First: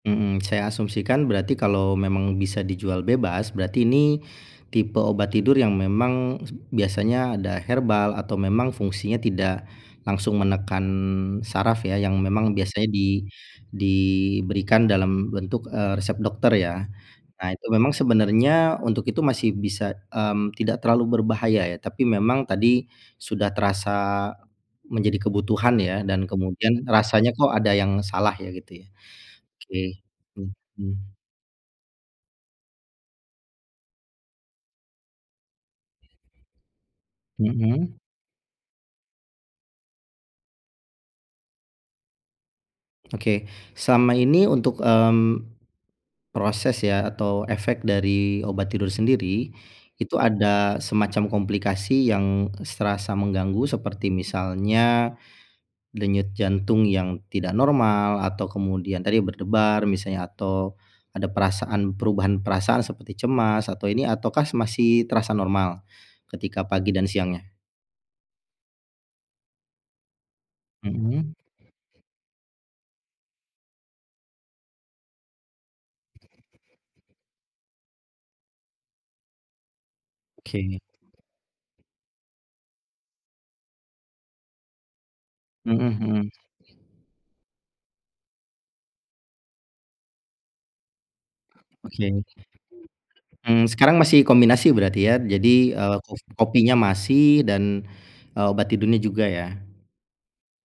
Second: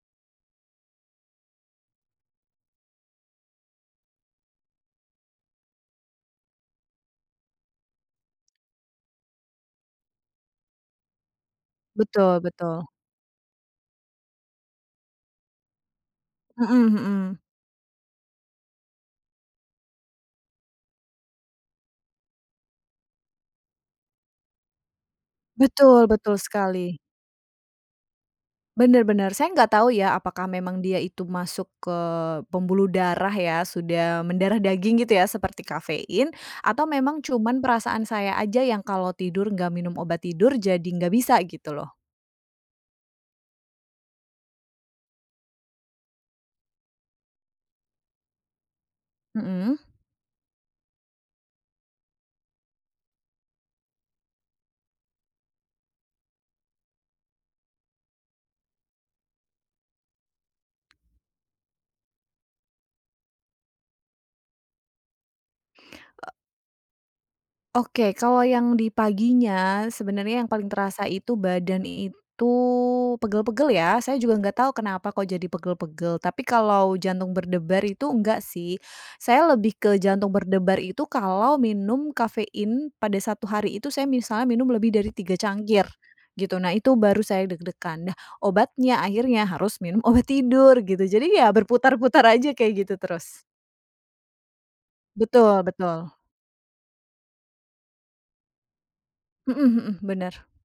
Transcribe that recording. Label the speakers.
Speaker 1: Mhm, saya asumsikan, berarti kalau memang bisa dijual bebas, berarti ini tipe obat tidur, yang memang biasanya ada herbal, atau memang fungsinya tidak langsung menekan syaraf, ya. Yang
Speaker 2: Betul
Speaker 1: memang
Speaker 2: betul.
Speaker 1: biasanya di diberikan dalam bentuk, eee, resep dokter, ya.
Speaker 2: Mhm mhm.
Speaker 1: Nah, itu memang sebenarnya, untuk itu masih bisa, mmm, tidak terlalu berbahaya, ya. Tapi memang tadi sudah terasa menjadi kebutuhan, ya
Speaker 2: Betul
Speaker 1: dan
Speaker 2: betul
Speaker 1: kemudian,
Speaker 2: sekali.
Speaker 1: rasanya kok ada yang salah ya, gitu ya.
Speaker 2: Benar benar. Saya nggak tau
Speaker 1: Oke,
Speaker 2: ya? Apakah memang dia
Speaker 1: mhm.
Speaker 2: itu masuk ke pembuluh darah, ya. Sudah mendarah daging gitu, ya? Seperti kafein. Atau memang, cuma
Speaker 1: Mhm.
Speaker 2: perasaan saya aja, yang kalo tidur nggak minum obat tidur, jadi nggak bisa gitu loh.
Speaker 1: Oke, selama ini untuk, mmm, proses ya, atau efek dari obat tidur sendiri,
Speaker 2: Mhm.
Speaker 1: itu ada semacam komplikasi yang serasa mengganggu, seperti misalnya denyut jantung yang tidak normal, atau kemudian tadi berdebar, misalnya. Atau ada perasaan perubahan perasaan, seperti cemas, atau ini. Ataukah mas masih terasa normal,
Speaker 2: E
Speaker 1: ketika pagi dan siangnya?
Speaker 2: Oke, kalau yang di paginya, sebenarnya yang paling terasa
Speaker 1: Mhm.
Speaker 2: itu, badan itu pegel-pegel, ya. Saya juga nggak tahu, kenapa kok jadi pegel-pegel? Tapi kalau jantung berdebar, itu enggak sih. Saya lebih ke jantung
Speaker 1: Oke.
Speaker 2: berdebar itu, kalau minum kafein, pada 1 hari itu, saya misalnya minum lebih dari 3
Speaker 1: Mhm
Speaker 2: cangkir,
Speaker 1: mhm.
Speaker 2: gitu. Nah itu, baru saya deg-degan. Nah, obatnya akhirnya, harus minum obat tidur, gitu. Jadi ya,
Speaker 1: Oke.
Speaker 2: berputar-putar aja kayak gitu terus.
Speaker 1: Mmm, sekarang masih kombinasi, berarti ya?
Speaker 2: Betul
Speaker 1: Jadi, eee,
Speaker 2: betul.
Speaker 1: kof kopinya masih, dan, eee, obat tidurnya juga ya?
Speaker 2: Mhm mhm, benar.